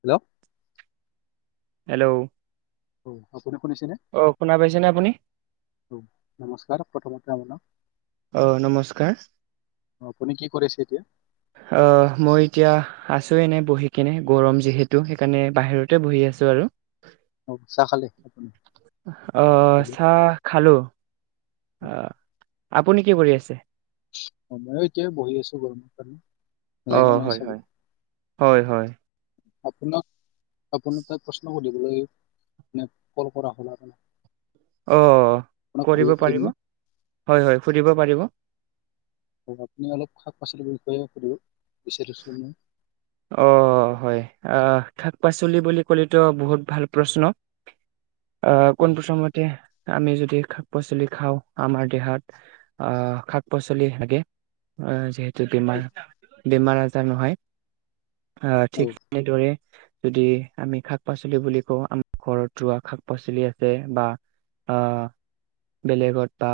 Hello hello অ আপুনি শুনিছেনে? অ', শুনা পাইছেনে আপুনি? নমস্কাৰ প্ৰথমতে আপোনাক অহ নমস্কাৰ। অ আপুনি কি কৰিছে এতিয়া অ মই এতিয়া আছো এনে বহি কিনে গৰম যিহেতু সেইকাৰণে বাহিৰতে বহি আছো আৰু। অ চাহ খালে আপুনি অহ গধূলি চাহ খালোঁ। অ অ আপুনি কি কৰি আছে? ময়ো এতিয়া বহি আছো গৰমৰ কাৰণে। অ লাইনো নাই হয় চাগে হয় হয় হয়। আপোনাক আপুনি তাই প্ৰশ্ন সুধিবলৈ কল কৰা হ'ল আৰু? অ কৰিব পাৰিব নে হয়, হয়। সুধিব পাৰিব। আপুনি অলপ শাক পাচলিৰ বিষয়ে সোধো। অ হয়। আহ, শাক পাচলি বুলি কলেতো বহুত ভাল প্ৰশ্ন। অ', পোন প্ৰথমে, আমি য [unintelligible] শাক পাচলি খাওঁ, আমাৰ দেহাত, আহ শাক পাচলি লাগে। অ', যে যদি অ আমাৰ, বেমাৰ আজাৰ নহয়, অ, ঠিক তেনেদৰে। যদি আমি শাক পাচলি বুলি কওঁ আমাৰ ঘৰত ৰোৱা শাক পাচলি আছে বা অ', বেলেগত বা,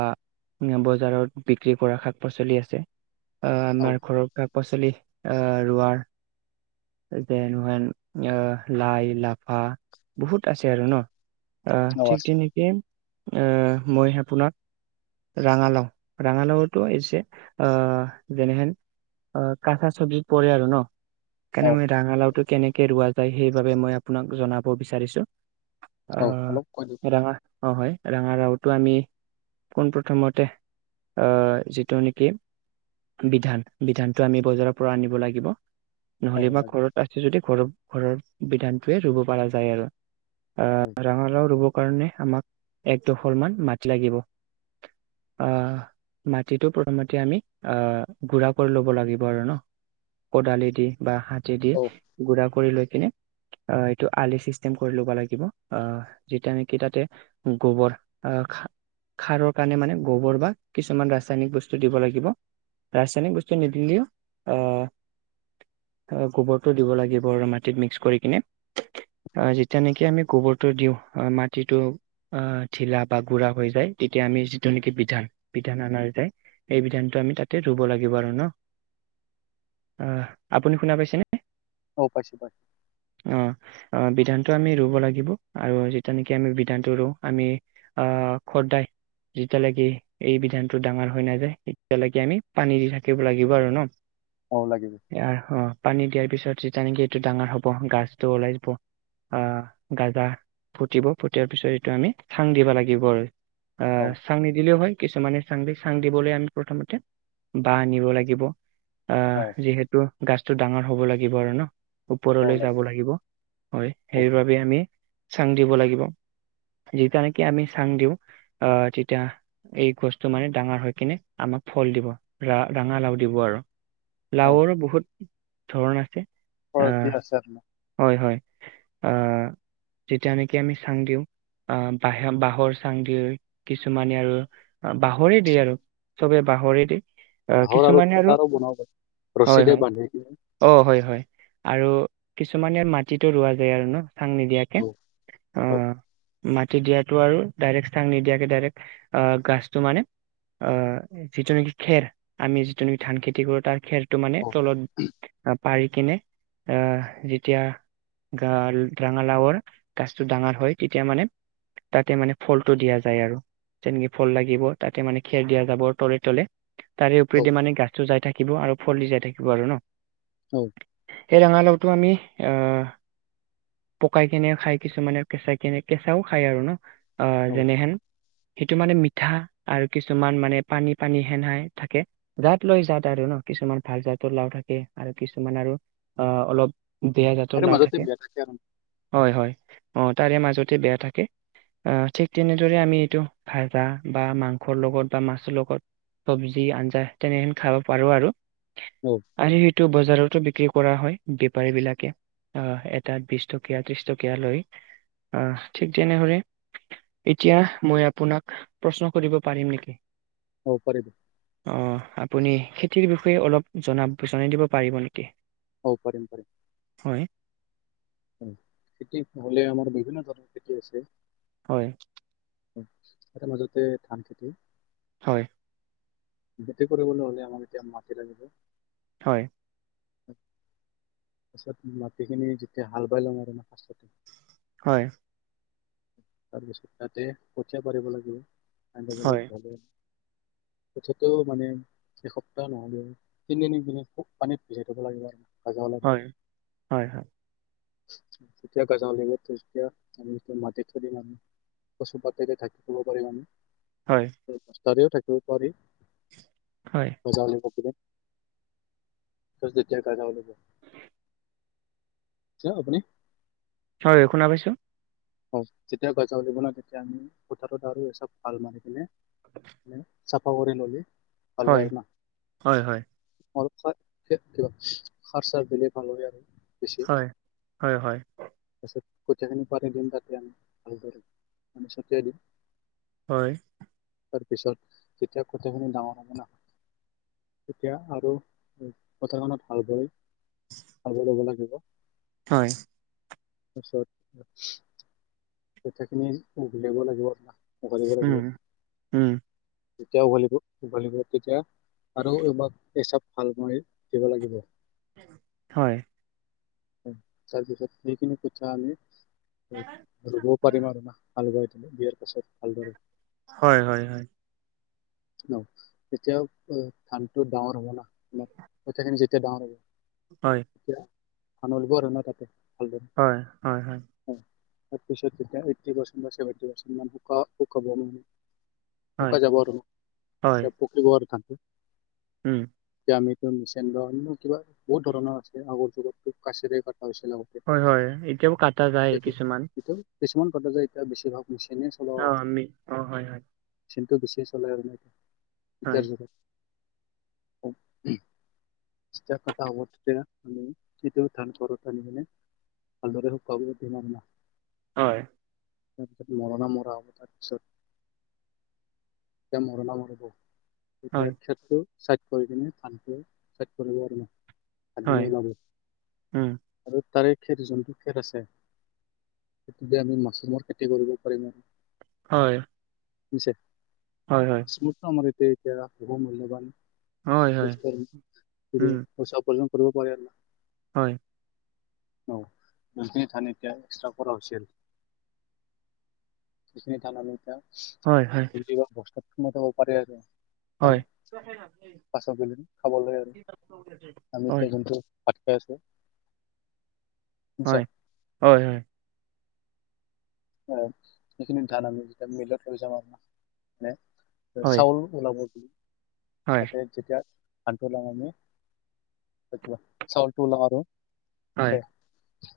বজাৰত বিক্ৰী কৰা শাক পাচলি আছে। অ', আমাৰ ঘৰৰ কাপ [unintelligible] অ', ৰোৱাৰ। [unintelligible] আহ অ ঠিক আছে তেনেকেই মই আপোনাক ৰঙালাও ৰঙালাওতো এছে যেনেহেন অ কঁচা চবজি পৰে আৰু ন সেইণে অ মই ৰঙালাওটো কেনেকে ৰোৱা ত সেইবাবে মই আপোনাক জনাব বিচাৰিছো অ অলপ কৈ দিয়ক [unintelligible] হয়। ৰঙাৰাও টো আমি পোন প্ৰথমতে যিটো নেকি? বিধান বিধানতটো আমি বজাৰৰ পৰা আনিব লাগিব অ নহলে বা লাগিব ঘৰত আছে যদি ঘৰৰ ঘৰৰ বিধানটোৱে ৰুব পৰা যায় আৰু। অ অহ ৰঙালাও ৰুবৰ কাৰণে আমাক এক দোখৰ মাটি মাতি লাগিব। আহ মাটিতটো প্ৰথমতে আমি আহ গুড়া কৰি ল'ব লাগিব আৰু ন, কদালি দি বা হাতী দি অ গুড়া কৰি লৈ কিনে আহ এইটো আলি চিষ্টেম কৰি ল'ব লাগিব আহ যেতিয়া নেকি তাতে গোবৰ আহ খা- খাৰৰ কাৰণে মানে গোবৰ বা কিছুমান ৰাসায়নিক বস্তু দিব লাগিব। ৰাসায়নিক বস্ত- তি নিদিলিও আহ গোবৰটো দিব লাগিব আৰু মাটিত মিক্স কৰি কিনে। অ যেতিয়া নেকি আমি গোবৰটো দিওঁ। হয় মাটিটো, অ, ঢিলা বা গুৰা হৈ যায় তেতিয়া আমি যিটো নেকি পিঠান, পিঠান আমাৰ তে এই বিধানটো আমি তাতে ৰুব লাগিব আৰু ন' অ, আপুনি শুনা পাইছেনে? অ', পাইছোঁ পাই অ [inaudible] অ', বিধানটো আমি ৰুব লাগিব, আৰু যিতিয়া নেকি আমি বিধানটো ৰুওঁ, আমি, আহ খৰদাই যেতিয়ালৈকে এই বিধানটো ডাঙৰ হৈ নাযায়, এতিয়ালৈকে আমি পানী দি থাকিব লাগিব আৰু ন'? অ লাগিব [unintelligible] পানী দিয়াৰ পিছত যেতিয়া নেকি এইটো ডাঙৰ হ [unintelligible] গাছটো ওলাই যাব। আহ গাজা ফুটিব ফুটিয়াৰ পিছত এইটো আমি চাং দিব লাগিব আৰু অ আহ চাংনি দিলেও হয়। কিছুমানে চাং দি চাং দিবলৈ আমি প্ৰথমতে বাহ আনিব লাগিব। আহ অ যিহেতু গাছটো ডাঙৰ হ'ব লাগিব আৰু ন ওপৰলৈ যাব লাগিব হয় অ সেইবাবে আমি চাং দিব লাগিব। যেতিয়া নেকি আমি চাং দিও আহ তেতিয়া এই গছটো মানে ডাঙৰ হৈ কিনে আমাৰ ফল দিব ৰা ৰঙা লাও দিব আৰু অ লাওৰো বহুত ধৰণ আছে আহ ন হয় হয় আহ যেতিয়া নেকি আমি চাং দিওঁ আহ বাঁহে বাঁহৰ চাং দি কিছুমানে আৰু বাঁহৰে দিয়ে আৰু চবে বাহৰে দি আহ হাহৰ কিছুমানে আৰু খুটাৰো বনাব পাৰি হয় ৰছীৰে হয় বান্ধি কিনে অ হয় হয় আৰু কিছুমান ইয়াৰ মাটিতো ৰোৱা যায় আৰু ন চাং নিদিয়াকে অ অ ম দিয়াতটো আৰু ডাইৰেক্ট চাং নিদিয়াকে ডাইৰেক্ট আহ গাছটো মানে অ যিটো নেকি খেৰ আমি যিটো নেকি ধান খেতি কৰো তাৰ খেৰ তটো মানে অ তলত পাৰি কিনে আহ যেতিয়া গ ৰঙালাওৰ গাছটো ডাঙৰ হয় তেতিয়া মানে তাতে মানে ফলটো দিয়া যায় আৰু তেনেকে ফল লাগিব তাতে মানে খেৰ দিয়া যাব তলে তলে তাৰে অ ওপৰিদি মানে গাছটো যাই থাকিব আৰু ফল দি যাই থাকিব আৰু ন হ সেই ৰঙালাওটো আমি আহ পকাই কেনে খায় কিছুমানে কেঁচা কেনে কেঁচাও খায় আৰু ন আহ অ যেনেহেন সেইটো মানে মিঠা আৰু কিছুমান মানে পানী পানী সেন হৈ থাকে জাত লৈ যাত আৰু ন কিছুমান ভাল জাতৰ লাও থাকে আৰু কিছুমান আৰু অ অলপ বেয়া জাতৰ তাৰে লাও মাজতে থাকে বিয়া আৰু হয় হয় অ তাৰে মাজতে বেয়া থাকে। অহ ঠিক তেনেদৰে আমি এইটো ভজা বা মাংসৰ লগত বা মাছৰ লগত চব্জি আঞ্জা তেনেকে খাব পাৰো আৰু অ আৰু সেইটো বজাৰতো বিক্ৰী কৰা হয়। বেপাৰী বিলাকে অহ এটাত বিশ টকীয়া ত্ৰিশ টকীয়া লৈ অ ঠিক তেনেহলে। এতিয়া মই আপোনাক প্ৰশ্ন কৰিব পাৰিম নেকি? অ পাৰিব। অ আপুনি খেতিৰ বিষয়ে অলপ জন জনাই দিব পাৰিব নেকি? অ পাৰিম পাৰিম। হয়। খেতি হলে আমাৰ বিভিন্ন ধৰণৰ খেতি আছে। হয়। আটা মাজতে ধান খেতি হয়। খেতি কৰিবলৈ হলে আমাক এতিয়া মাটি লাগিব। হয়। তাৰ পিছত মাটিখিনি যেতিয়া হাল বাই লম আৰু ন,,,, হয়। তাৰপিছত তাতে কঠীয়া পাৰিব লাগিব আনিবলৈ হয় গলে,,, [inaudible] তথাপিউ মানে এসপ্তাহ নহ'লেও তিনি দিন মান পানীত পিচাই থব লাগিব আৰু,,,, হয় হয় হয়,,,,, তেতিয়া গজাঁওঁ দিব তেতিয়া আমি মাটিত থৈ দিম আৰু,,, পশু পতি এতিয়া থাকিব পাৰিবনে হয় অহ থাকিব পাৰিম হয় বজ, অহ যেতিয়া থাকা যাম। কক আপুনি হয় শুনা পাইছ যেতিয়া গজউল বনাই তেতিয়া আমি পথাৰত আৰু এই চব হাল মাৰি দিও। চাফা কৰি ললে? ভাল হয় আৰু না হয় হয় অলপ কিবা হাৰ চাৰ দিলে ভাল হয় আৰু হয় হয় হয় তাৰপিছত কথাখিনি পাত। দিম তাতে আমি ভালদৰে মানে ছটিয়াই দিম। হয়। তাৰ পিছত তেতিয়া কঠিয়াখিনি ডাঙৰ হব ন। তেতিয়া আৰু কঠিয়াখনিত ভালকৈ ভাল ব লব লাগিব হয়। পিছত কঠিয়াখিনি উঘলিব লাগিব উঘালিব লাগিব উম উম। যেতিয়া উভলবল তেতিয়া আৰু এইবাক হিচাপ ভাল কৰি দিব লাগিব। হয়। তাৰপিছত সেইখিনি কঠিয়া আমি ৰুবও পাৰিম আৰু না হাল বাই। বিয়াৰ পাছত ভালদৰে হয় হয় হয়। [inaudible] ন তেতিয়া ধানটো ডাঙৰ হ'ব না আমাৰ কঠীয়াখিনি যেতিয়া ডাঙৰ হ'ব হয়, এতিয়া সামৰিব আৰু ন তাতে ভালদৰে হয় হয় হয় উম, তাৰপিছত এতিয়া এই পাৰ্চভেট পাৰ্চুাবে [unintelligible] হয়, শুকাই যাবক আৰু হয়, পুখুৰী বাৰ খানতে উম দামিন মিচন কিবা বহুত ধৰণৰ আছে আগৰ। বছৰেকত হয় হয় এতিয়াও কাটা যায় সেইটো কিছুমান। এইটো কিছুমান কাটা যায় এতিয়া বেছিভাগ মেচিনে চলাও অ আমি অ', হয়, হয়, টো গেছিয় চলাই আৰু ন জ হয়, যেতিয়া কটা হ'ব তেতিয়া কিতিয়া ঠণ্ পৰত আনি মানে ভালদৰে স কাব দিনাৰ ন হয়। তাৰপিছত মৰনা মৰা হ'ব তাৰপিছত যেতিয়া মৰনা মাৰিব এতিয়া হয়, খেটো চাইড কৰি কিনে ধানটো চাইড কৰিব আৰু ভাতিন হয়, ওলাব উম আৰু তাৰে খেৰ যোনটো খেৰ আছে সেইটো আমি মাছৰুমৰ খেতি কৰিব পাৰিম। হয়। হৈছে হয়, হয়, মাছৰুমতো আমাৰ ইয়াতে এতিয়া বহু মূল্যবান হয়, হয়, পইচা উম, উপাৰ্জন কৰিব পাৰিব পাৰে। হয়। অ যোনখিনি ধান এতিয়া এক্সট্ৰা কৰা হৈছিল সেখিনি ধান আমি হয়, হয়, হয়। এতিয়া বস্তাত ভৰাই থব পাৰে আৰু হয়, হয়, পাছত আমি খাবলৈ আৰু আমি হয়, এতিয়া যোনটো ঠিকে আছে। হয় হয় হয়। সিখিনি ধান আমি যেতিয়া মিলত লৈ যাম মানে। হয়, হয়, চাউল ওলাব হয়, তাতে যেতিয়া আট ল মি চ ট ল মাৰে হয়, [inaudible]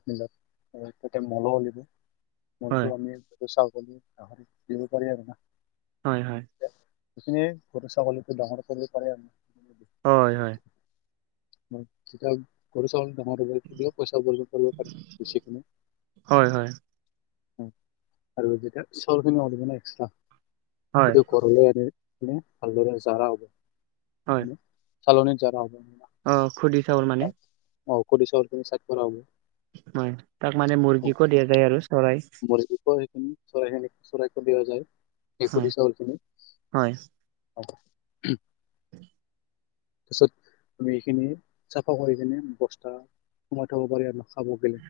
বিলাক ত তাতে মলো ওলিব হয়, মলটো আমি। চাল দিব পাৰি আৰু না হয় হয় সেই ঘৰু ছাগলী ডাঙৰ কৰিব পাৰে আৰু। হয় হয়। মতি কৰ চা [inaudible] পইচা উপাৰ্জন কৰিব পাৰি বেছিকিনে। হয়, আৰু যেতিয়া চলিন এক্ হয়, ঘৰ আ [inaudible] ভালদৰে জাৰা হ'ব চালনিত জাৰা হ'ব। আহ খুধি চাউল মানে। অ খুধি চাউল কৰা হব। হয় তাক মানে মুৰ্গীকো দিয়া যায় আৰু চৰাই। চৰাই খিনি চৰাইক দিয়া যায় হয়। খুধি চাউল খিনি। হয় তাৰপিছত তুমি চাফা কৰি কিনে বস্তা সোমাই থব পাৰি আৰু ন খাব গেলে।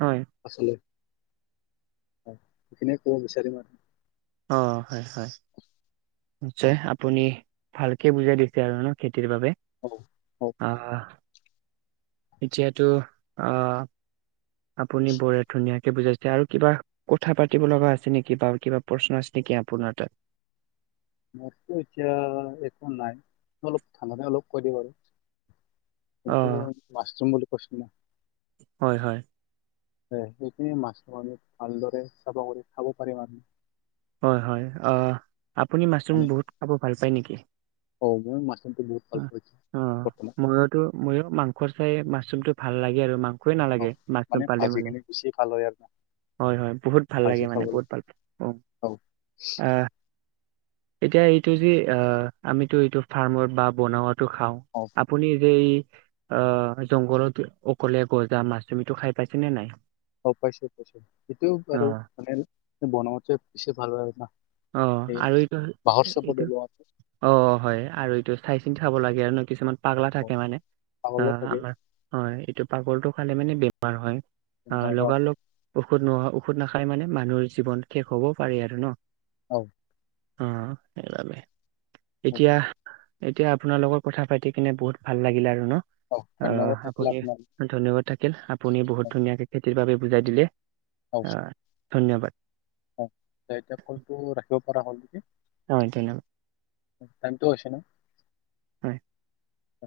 হয় আচ সেইখিনিয়ে কব বিচাৰিম আৰু। অ হয় হয় নিশ্চয় আপুনি ভালকে বুজাই দিছে আৰু ন খেতিৰ বাবে অঁ, হওক আহ। এতিয়াতো আহ আপুনি বৰ ধুনীয়াকে বুজাইছে আৰু কিবা কথা পাতিব লগা আছে নেকি বাৰু কিবা প্ৰশ্ন আছিল? কি আপোনাৰ তাত। [inaudible] মইটো এতিয়া একো নাই অলপ ঠাণ্ডাতে অলপ কৰি দিব বাৰু অ কিন্ত মাছৰুম বুলি কৈছিলে। হয় হয়। হয় সেইখিনি মাছ আমি ভালদৰে চাফা কৰি খাব পাৰিম আমি হয় হয়। অ আপুনি মাছৰুম মানে বহুত খাব ভাল পায় নেকি? অ মই মাছৰুমটো বহুত ভাল পাওঁ এতিয়া অ বৰ্তমান মইতো মইও মাংস চাই মাছ যোনটো ভাল লাগে আৰু মাংসই অ নালাগে মাছ নাপালে ভাজি মানে কিনে বেছি ভাল হয় আৰু না, হয় হয় বহুত ভাল লাগে ভাজি মানে খাবলৈ বহুত ভাল অ। অ। আহ এতিয়া এইটো যে অ আমিতো এইটো ফাৰ্মত বা বনাওঁ টো খাওঁ অ আপুনি যে এই অ জংঘলত অকলে গজা মাচৰুম এইটো খাই পাইছে নে নাই? অ পাইছো পাইছো সেইটো অ বাৰু মানে বনাওঁতে বেছি ভাল লাগে ন। অ আৰু এইটো এইটো ওলোৱাটো অ হয় আৰু এইটো চাই কিনি খাব লাগে আৰু ন কিছুমান পাগলা অ থাকে মানে, অ ছাগলো থাকে আমাৰ হয় এইটো পাগলটো খালে মানে বেমাৰ হয়, তেনেহলে অ লগা লগ ঔষধ নোহোৱা ঔখধ নাখালে মানে মানুহৰ জীৱন শেষ হ'ব পাৰে আৰু ন। অ। অ সেইবাবে অ এতিয়া এতিয়া আপোনাৰ লগত কথা পাতি কিনে বহুত ভাল লাগিলে আৰু। অ ধন্যবাদ থাকিল আপুনি আপোনাৰ ধন্যবাদ থাকিল আপুনি বহুত ধুনীয়াকে খেতিৰ বাবে বুজাই দিলে, অ ধন্যবাদ। এতিয়া কলটো ৰাখিব পৰা হ'ল নেকি। হয় ধন্যবাদ। টাইমটো হৈছে না। হয়। অ।